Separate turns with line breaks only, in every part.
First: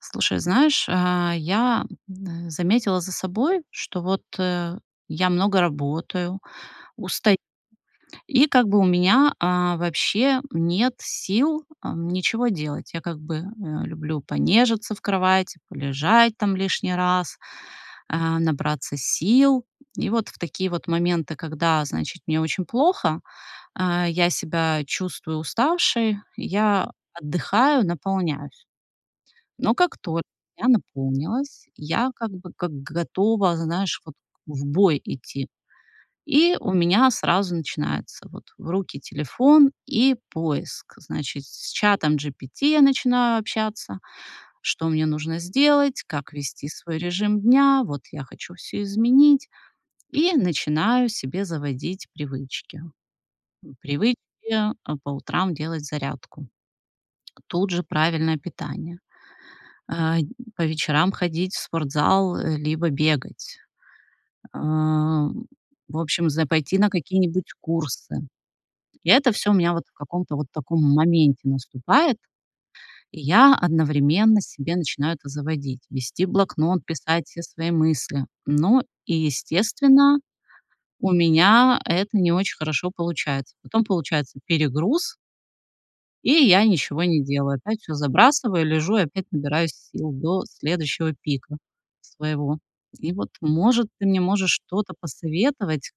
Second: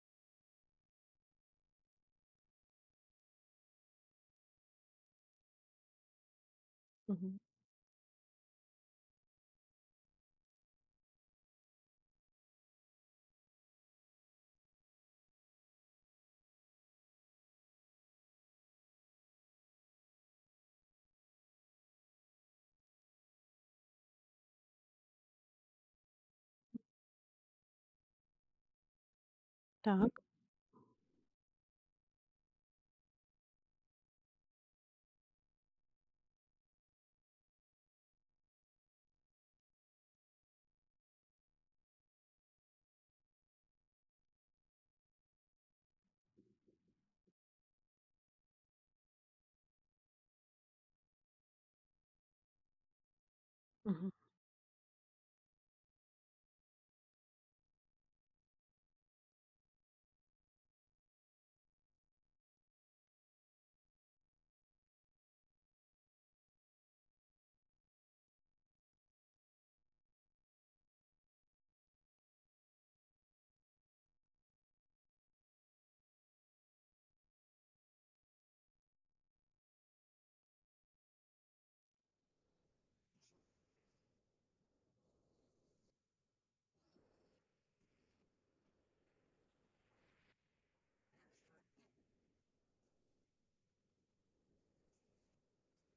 Слушай, знаешь, э, я, м, а, заметила за собой, что вот, э, я много работаю, устаю,
Мгм.
и как бы у меня, а, вообще нет сил, ам, ничего делать. Я, как бы, э, люблю понежиться в кровати, полежать там лишний раз, э, набраться сил. И вот в такие вот моменты, когда, значит, мне очень плохо, э, я себя чувствую уставшей, я отдыхаю, наполняюсь. Но как
Так.
только я наполнилась, я как бы, как готова, знаешь, вот к в бой идти. И у меня сразу начинается, вот, в руки телефон, и поиск, значит, с чатом GPT я начинаю общаться, что мне нужно сделать, как вести свой режим дня, вот я хочу всё изменить. И начинаю себе заводить привычки. М,
Мгм.
привычки, а, по утрам делать зарядку. Тут же правильное питание. Э, по вечерам ходить в спортзал либо бегать. Ам, в общем, за пойти на какие-нибудь курсы. И это всё у меня вот в каком-то вот таком моменте наступает. И я одновременно себе начинаю это заводить, вести блокнот, писать все свои мысли. Но и, естественно, у меня это не очень хорошо получается. Потом получается перегруз и я ничего не делаю. Опять всё забрасываю, лежу и опять набираюсь сил до следующего пика своего. И вот, может, ты мне можешь что-то посоветовать,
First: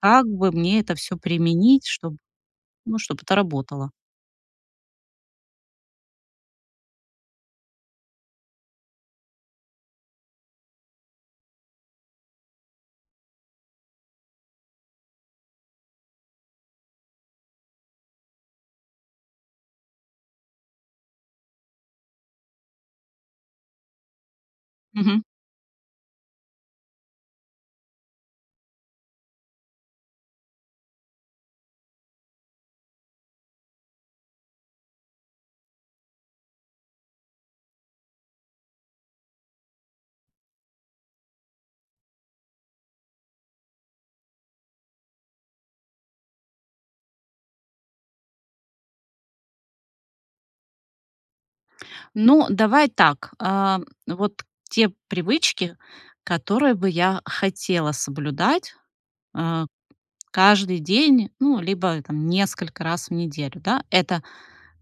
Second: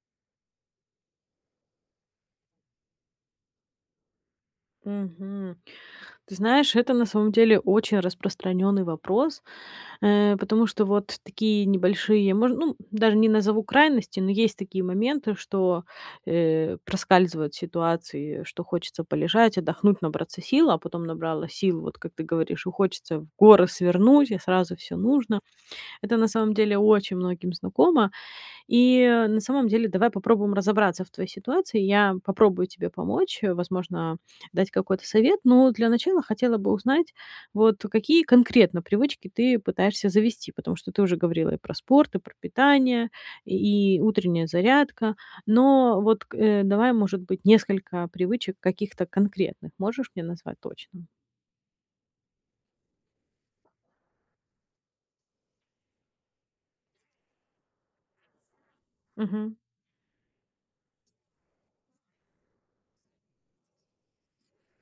как бы мне это всё применить, чтоб ну, чтоб это работало?
Мгм. Ты знаешь, это, на самом деле, очень распространённый вопрос, э, потому что вот такие небольшие, мож ну, даже не назову крайности, но есть такие моменты, что, э, проскальзывают ситуации, что хочется полежать, отдохнуть, набраться сил, а потом набралась сил, вот как ты говоришь, и хочется в горы свернуть, и сразу всё
Мгм.
нужно. Это на самом деле очень многим знакомо. И, на самом деле, давай попробуем разобраться в твоей ситуации. Я попробую тебе помочь, возможно, дать какой-то совет, но для начала хотела бы узнать, вот, какие конкретно привычки ты пытаешься завести, потому что ты уже говорила и про спорт, и про питание, и и утренняя зарядка. Но, вот к э, давай, может быть, несколько привычек каких-то конкретных можешь мне назвать точно?
Ну, давай так, э, вот те привычки, которые бы я хотела соблюдать,
Мгм.
а, каждый день, ну, либо там несколько раз в неделю, да. Это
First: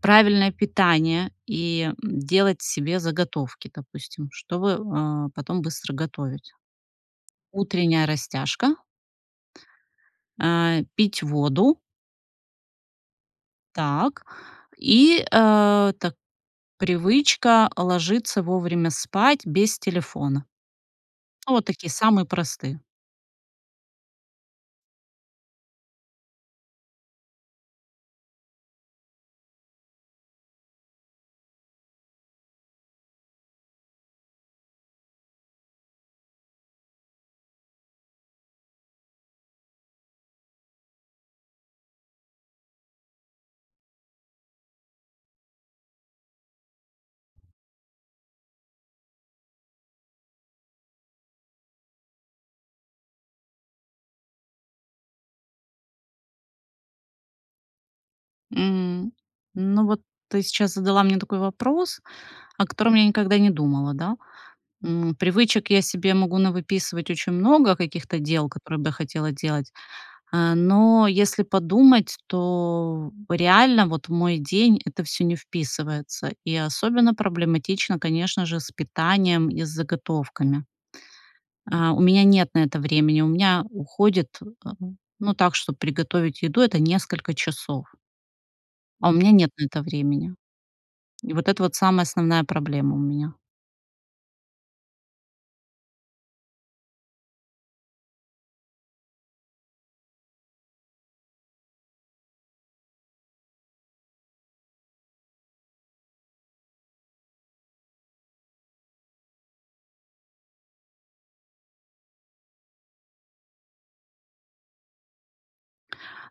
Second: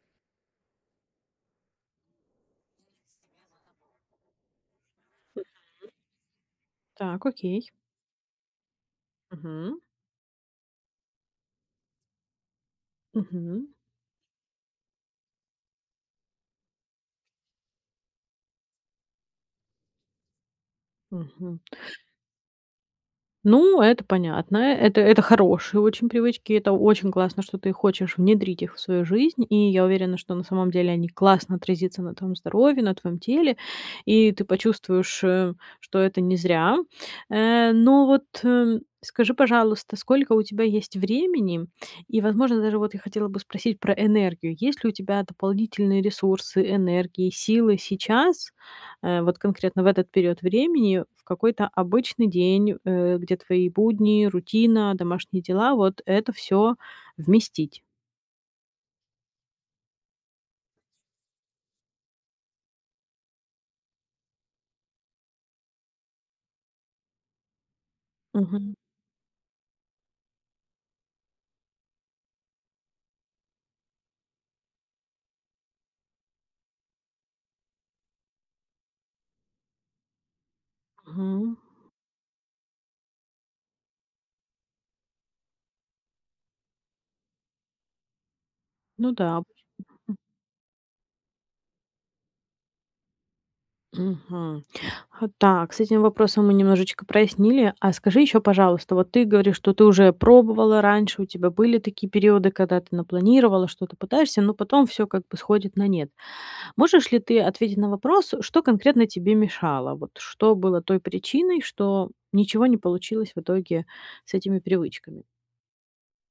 правильное питание и, м, делать себе заготовки, допустим, чтобы, а, потом
[unintelligible]
быстро готовить.
Так, окей.
Утренняя растяжка.
Мгм.
А, пить воду.
Мгм.
Так, и, а, так привычка ложиться вовремя спать без телефона. Ну
Мгм.
вот такие, самые простые.
Ну, это понятно. Э, это это хорошие очень привычки. Это очень классно, что ты хочешь внедрить их в свою жизнь, и я уверена, что на самом деле они классно отразится на твоём здоровье, на твоём теле, и ты почувствуешь, э, что это не зря. Э, но вот, м, скажи, пожалуйста, сколько у тебя есть времени и, возможно, даже вот я хотела бы спросить про энергию. Есть ли у тебя дополнительные ресурсы, энергии, силы сейчас, э, вот конкретно в этот период времени, в какой-то обычный день, э, где твои будни, рутина, домашние дела- вот это всё вместить?
М, ну вот ты сейчас задала мне такой вопрос, о котором я никогда не думала, да? М, привычек я себе могу навыписывать очень много каких-то дел,
Мгм.
которые бы я хотела делать. А но если подумать, то реально вот в мой день это всё не вписывается, и особенно проблематично, конечно же, с питанием и с заготовками.
Мгм.
А у меня нет на это времени, у меня уходит, а ну так, чтобы приготовить еду- это несколько часов. А у
Ну
меня
да.
нет
Обыч
на это
[unintelligible]
времени. И вот это вот самая основная проблема у меня.
Мгм. А так, с этим вопросом мы немножечко прояснили. А скажи ещё, пожалуйста, вот ты говоришь, что ты уже пробовала раньше, у тебя были такие периоды, когда ты напланировала, что-то пытаешься, но потом всё как бы сходит на нет. Можешь ли ты ответить на вопрос, что конкретно тебе мешало? Вот что было той причиной, что ничего не получилось в итоге с этими привычками?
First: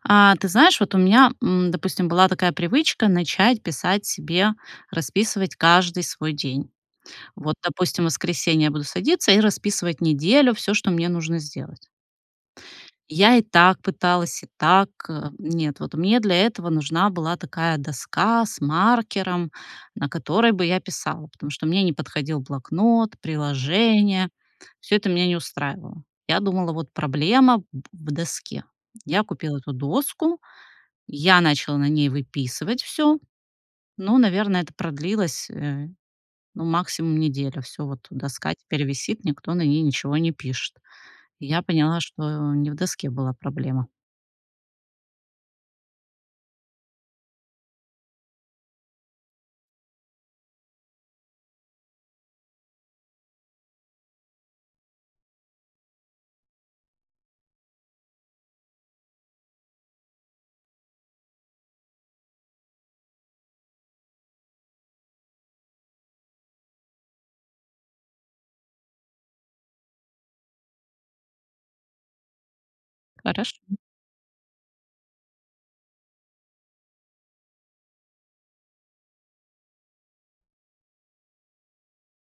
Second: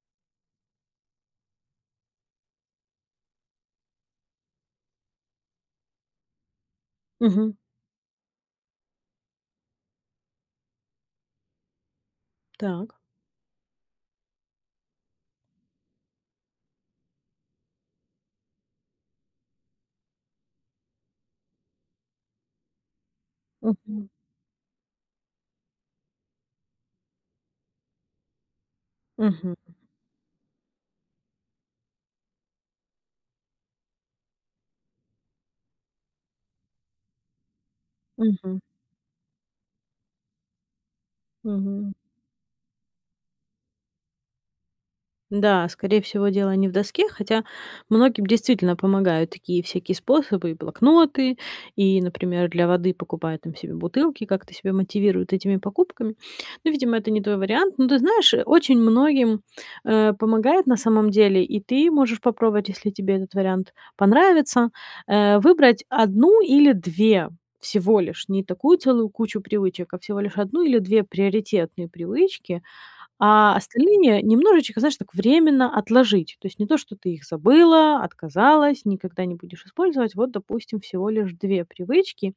А ты знаешь, вот у меня, м, допустим, была такая привычка: начать писать себе, расписывать каждый свой день.
Мгм.
Вот, допустим, в воскресенье я буду садиться и расписывать неделю: всё, что мне нужно сделать.
Так.
Я и так пыталась, и так. Нет, вот мне для этого нужна была такая доска с маркером, на которой бы я писала, потому что мне не подходил блокнот,
Мгм.
приложения, всё это меня не устраивало. Я думала: "Вот проблема в в доске." Я
Мгм.
купила эту доску, я начала на ней выписывать всё. Ну, наверное, это продлилось, э, ну, максимум неделю, Всё, вот доска
Мгм.
теперь висит, никто на ней ничего не пишет. Я
Мгм.
поняла, что не в доске была проблема.
Да, скорее всего дело не в доске, хотя многим, действительно, помогают такие всякие способы, и блокноты, и, например, для воды покупают там себе бутылки, как-то себя мотивируют этими покупками. Ну, видимо, это не твой вариант. Но ты знаешь, очень многим, э, помогает, на самом деле, и ты можешь попробовать, если тебе этот вариант понравится, э, выбрать 1 или 2 всего лишь, не такую целую кучу привычек, а всего лишь 1 или 2 приоритетные привычки, а
Хорошо.
остальные немножечко, знаешь, так временно отложить. То есть не то, что ты их забыла, отказалась, никогда не будешь использовать вот, допустим, всего лишь 2 привычки.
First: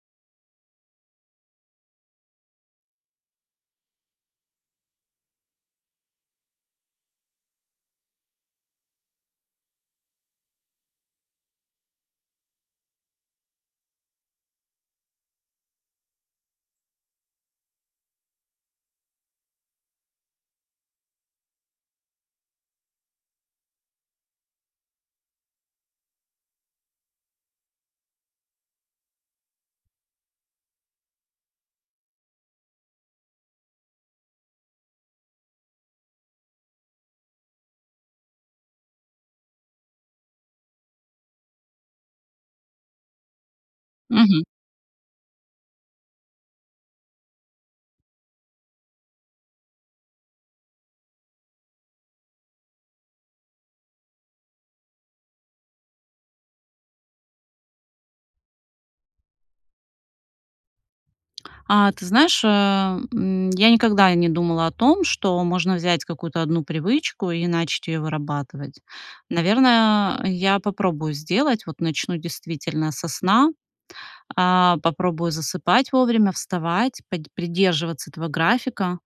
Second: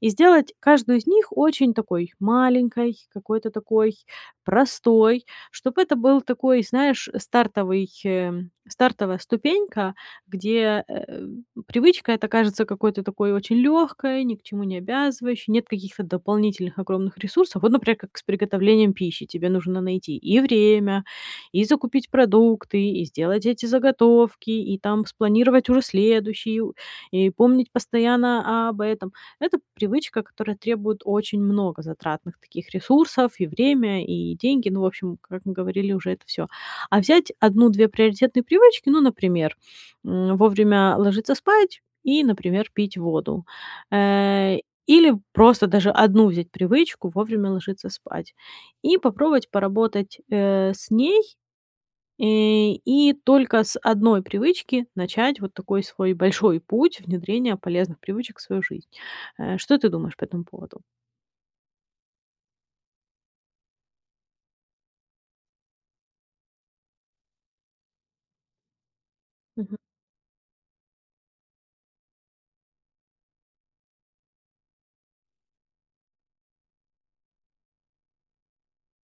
И сделать каждую из них очень такой маленькой, какой-то такой простой, чтоб это был такой, знаешь, стартовый, э, стартовая ступенька, где, э, привычка эта кажется какой-то такой очень лёгкой, ни к чему не обязывающей, нет каких-то дополнительных огромных ресурсов. Вот например, как с приготовлением пищи: тебе нужно найти и время, и закупить продукты, и сделать эти заготовки, и там спланировать уже следующую, и помнить постоянно об этом. Это привычка, которая требует очень много затратных таких ресурсов, и время, и деньги. Ну, в общем, как мы говорили уже, это всё. А взять 1-2 приоритетные привычки, ну, например, м, вовремя ложиться спать и, например, пить воду,
Мгм.
э. Или просто даже 1 взять привычку: вовремя ложиться спать. И попробовать поработать, э, с ней, э, и только с 1 привычки начать вот такой свой большой путь внедрения полезных привычек в свою жизнь. Э, что ты думаешь по этому поводу?
А ты знаешь, а, м, я никогда не думала о том, что можно взять какую-то 1 привычку и начать её вырабатывать.
Мгм.
Наверное, я попробую сделать, вот начну действительно со сна: а, попробую засыпать вовремя, вставать, подь придерживаться этого графика.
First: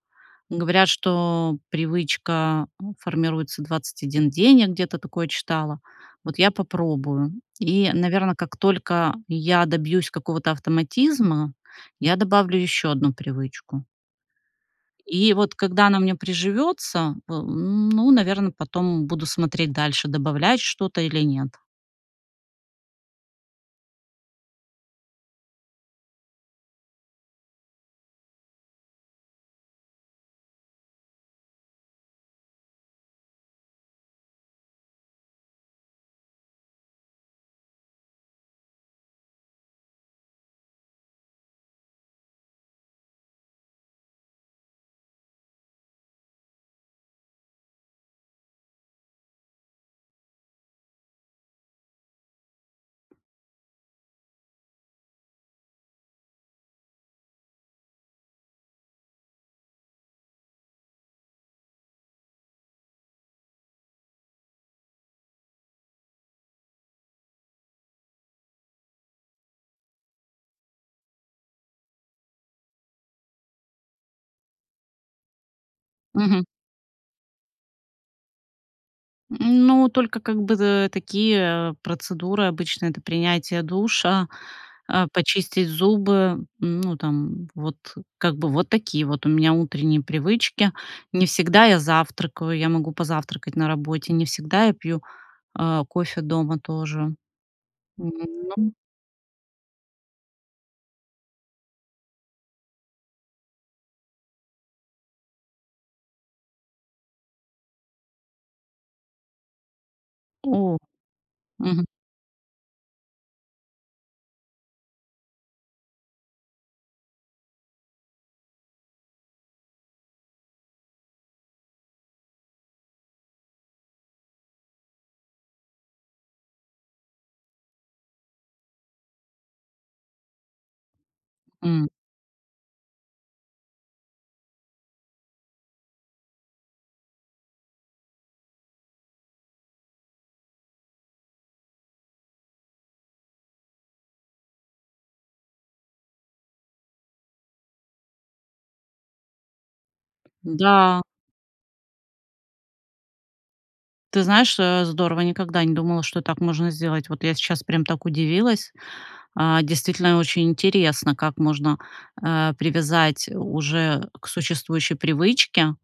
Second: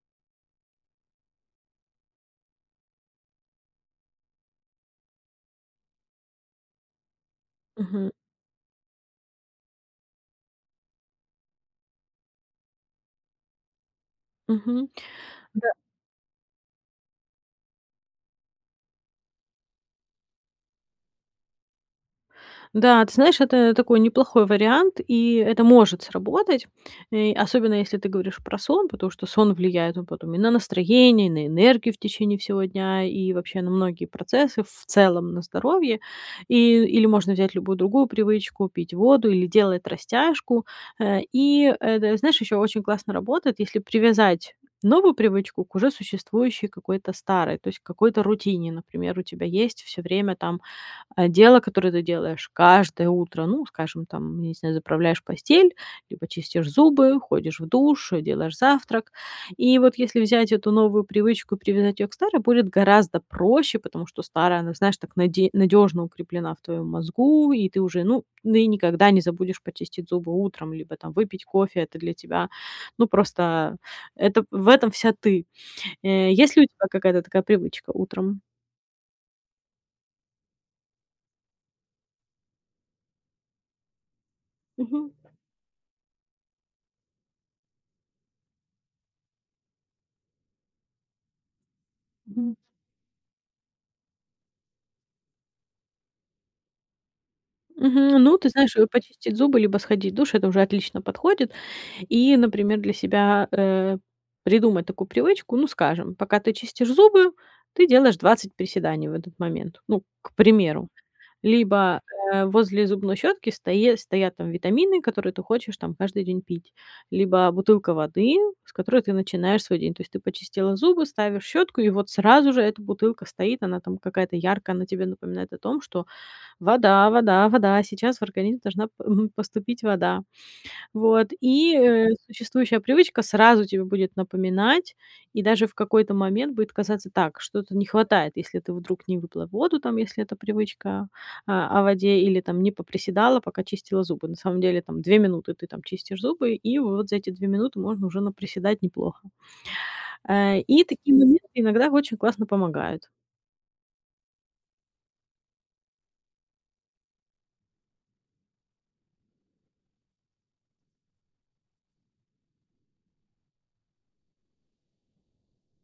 Говорят, что привычка формируется 21 день, я где-то такое читала, вот я попробую. И,
Мгм.
наверно, как только я добьюсь какого-то автоматизма, я добавлю ещё 1 привычку.
Мгм.
И вот
Да.
когда она у меня приживётся во ну, наверно, потом буду смотреть дальше- добавлять что-то или нет.
Да, ты знаешь, это такой неплохой вариант, и это может сработать, э, особенно если ты говоришь про сон, потому что сон влияет потом и на настроение, и на энергию в течение всего дня, и вообще на многие процессы, в целом на здоровье. И или можно взять любую другую привычку: пить воду или делать растяжку. Э, и это знаешь, ещё очень классно работает, если привязать новую привычку к уже существующей какой-то старой, то есть какой-то рутине. Например, у тебя есть всё время там, а, дело, которое ты делаешь каждое утро, ну, скажем, там, я не знаю, заправляешь постель, либо чистишь зубы, ходишь в душ, делаешь завтрак. И вот если взять эту новую привычку и привязать её к старой, будет гораздо проще, потому что старая, она, знаешь, так наде надёжно укреплена в твоём мозгу, и ты уже, ну, ну и никогда не забудешь почистить зубы утром либо там выпить кофе. Это для тебя, ну, просто, это в этом вся ты. Э,
Мгм.
есть ли у тебя какая-то такая привычка утром?
М, ну, только как бы, дэ такие, э, процедуры, обычно это принятие душа, а,
Мгм.
почистить зубы, ну, там вот как бы, вот такие вот у меня утренние привычки. Не всегда я
Мгм.
завтракаю, я могу позавтракать на работе, не всегда я пью, а, кофе дома тоже. М,
Мгм. Ну, ты
ну.
знаешь, вот почистить зубы либо сходить в душ- это уже отлично подходит. И, например, для себя, э, придумать такую привычку. Ну скажем, пока ты чистишь зубы, ты делаешь двадцать приседаний в этот момент. Ну, к
О.
примеру,
Мгм.
либо, э, возле зубной щётки стои стоят там витамины, которые ты хочешь там каждый день пить, либо бутылка воды, с которой ты начинаешь свой день. То есть ты почистила зубы, ставишь щётку, и вот сразу же эта бутылка стоит, она там какая-то яркая, она тебе напоминает о том, что вода вода вода, сейчас в организм должна па мгм, поступить вода. Вот, и,
М.
э, существующая привычка сразу тебе будет напоминать, и даже в какой-то момент будет казаться: так, что-то не хватает, если ты вдруг не выпила воду, там, если это привычка, а, о воде или там не поприседала, пока чистила зубы. На самом деле там две минуты ты там чистишь зубы, и вот за эти две минуты можно уже наприседать неплохо. Э, и
Да.
такие моменты иногда очень классно помогают.
Ты знаешь, э, здорово, я никогда не думала, что так можно сделать. Вот я сейчас прям так удивилась. А, действительно, очень интересно, как можно, э, привязать у уже к существующей привычке.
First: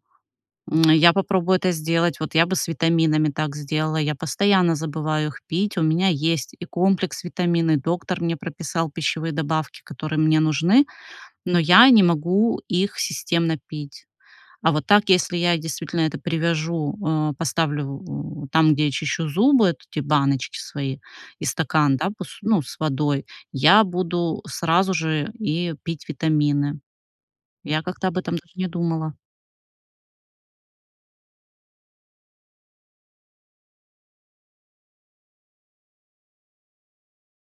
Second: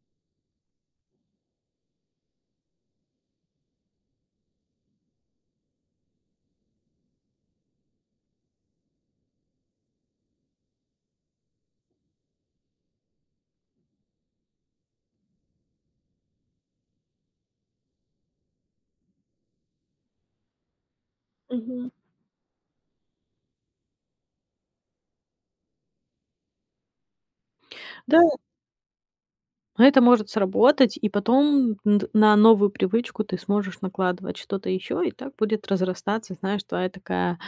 М, я попробую это сделать, вот я бы с витаминами так сделала. Я постоянно забываю их пить. У меня есть и комплекс витаминный, доктор мне прописал пищевые добавки, которые мне нужны, но я не могу их системно пить. А вот так, если я действительно это привяжу, э, поставлю у там, где я чищу зубы, от эти баночки свои и
Мгм.
стакан, да пус ну, с водой, я буду сразу же и пить витамины. Я как-то об
Да.
этом даже не думала.
А это может сработать и потом н д на новую привычку ты сможешь накладывать что-то ещё. И так будет разрастаться, знаешь, твоя такая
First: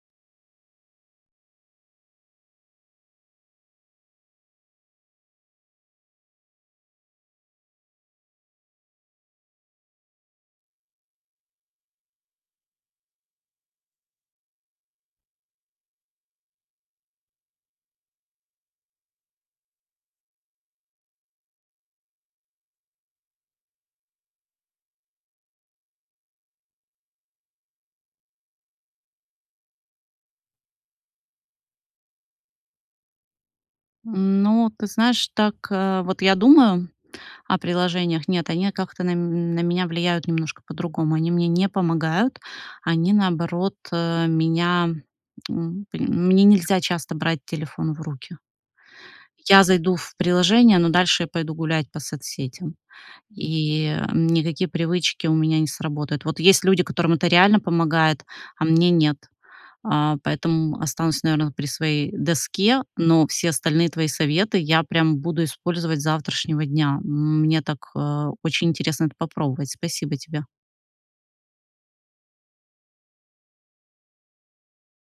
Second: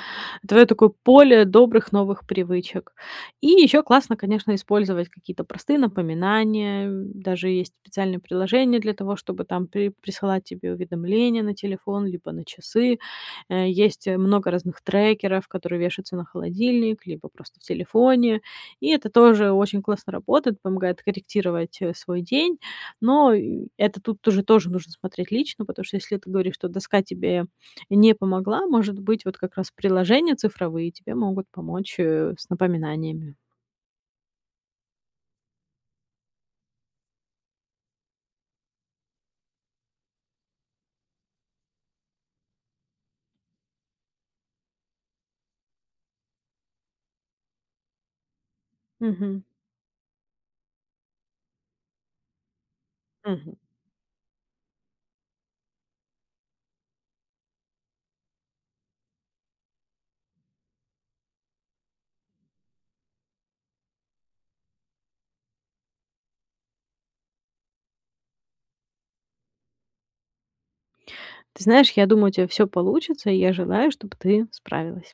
твоё такое поле добрых новых привычек. И ещё классно, конечно, использовать какие-то простые напоминания, м. Даже есть специальные приложения для того, чтобы там при присылать тебе уведомления на телефон либо на часы. Э, есть много разных трекеров, которые вещаются на холодильник либо просто в телефоне. И это тоже очень классно работает. Помогает корректировать, э, свой день, но и это тут тоже тоже нужно смотреть лично. Потому что если ты говоришь, что доска тебе не помогла, может быть вот как раз приложения цифровые тебе могут помочь, э, с напоминаниями.
Ну, ты знаешь, так, э, вот я думаю о приложениях: нет, они, а, как-то на м на меня влияют немножко по-другому. Они мне не помогают, они наоборот, э, меня, м, м мне нельзя часто брать телефон в руки.
Мгм.
Я зайду в приложение, но дальше я пойду гулять по соцсетям
Мгм.
и, эм, никакие привычки у меня не сработают. Вот есть люди, которым это реально помогает, а мне нет. А, поэтому останусь наверно вот при своей доске. Но все остальные твои советы я прям буду использовать с завтрашнего дня. Мне так, а, очень интересно это попробовать. Спасибо тебе.
Ты знаешь, я думаю, у тебя всё получится, и я желаю, чтоб ты справилась.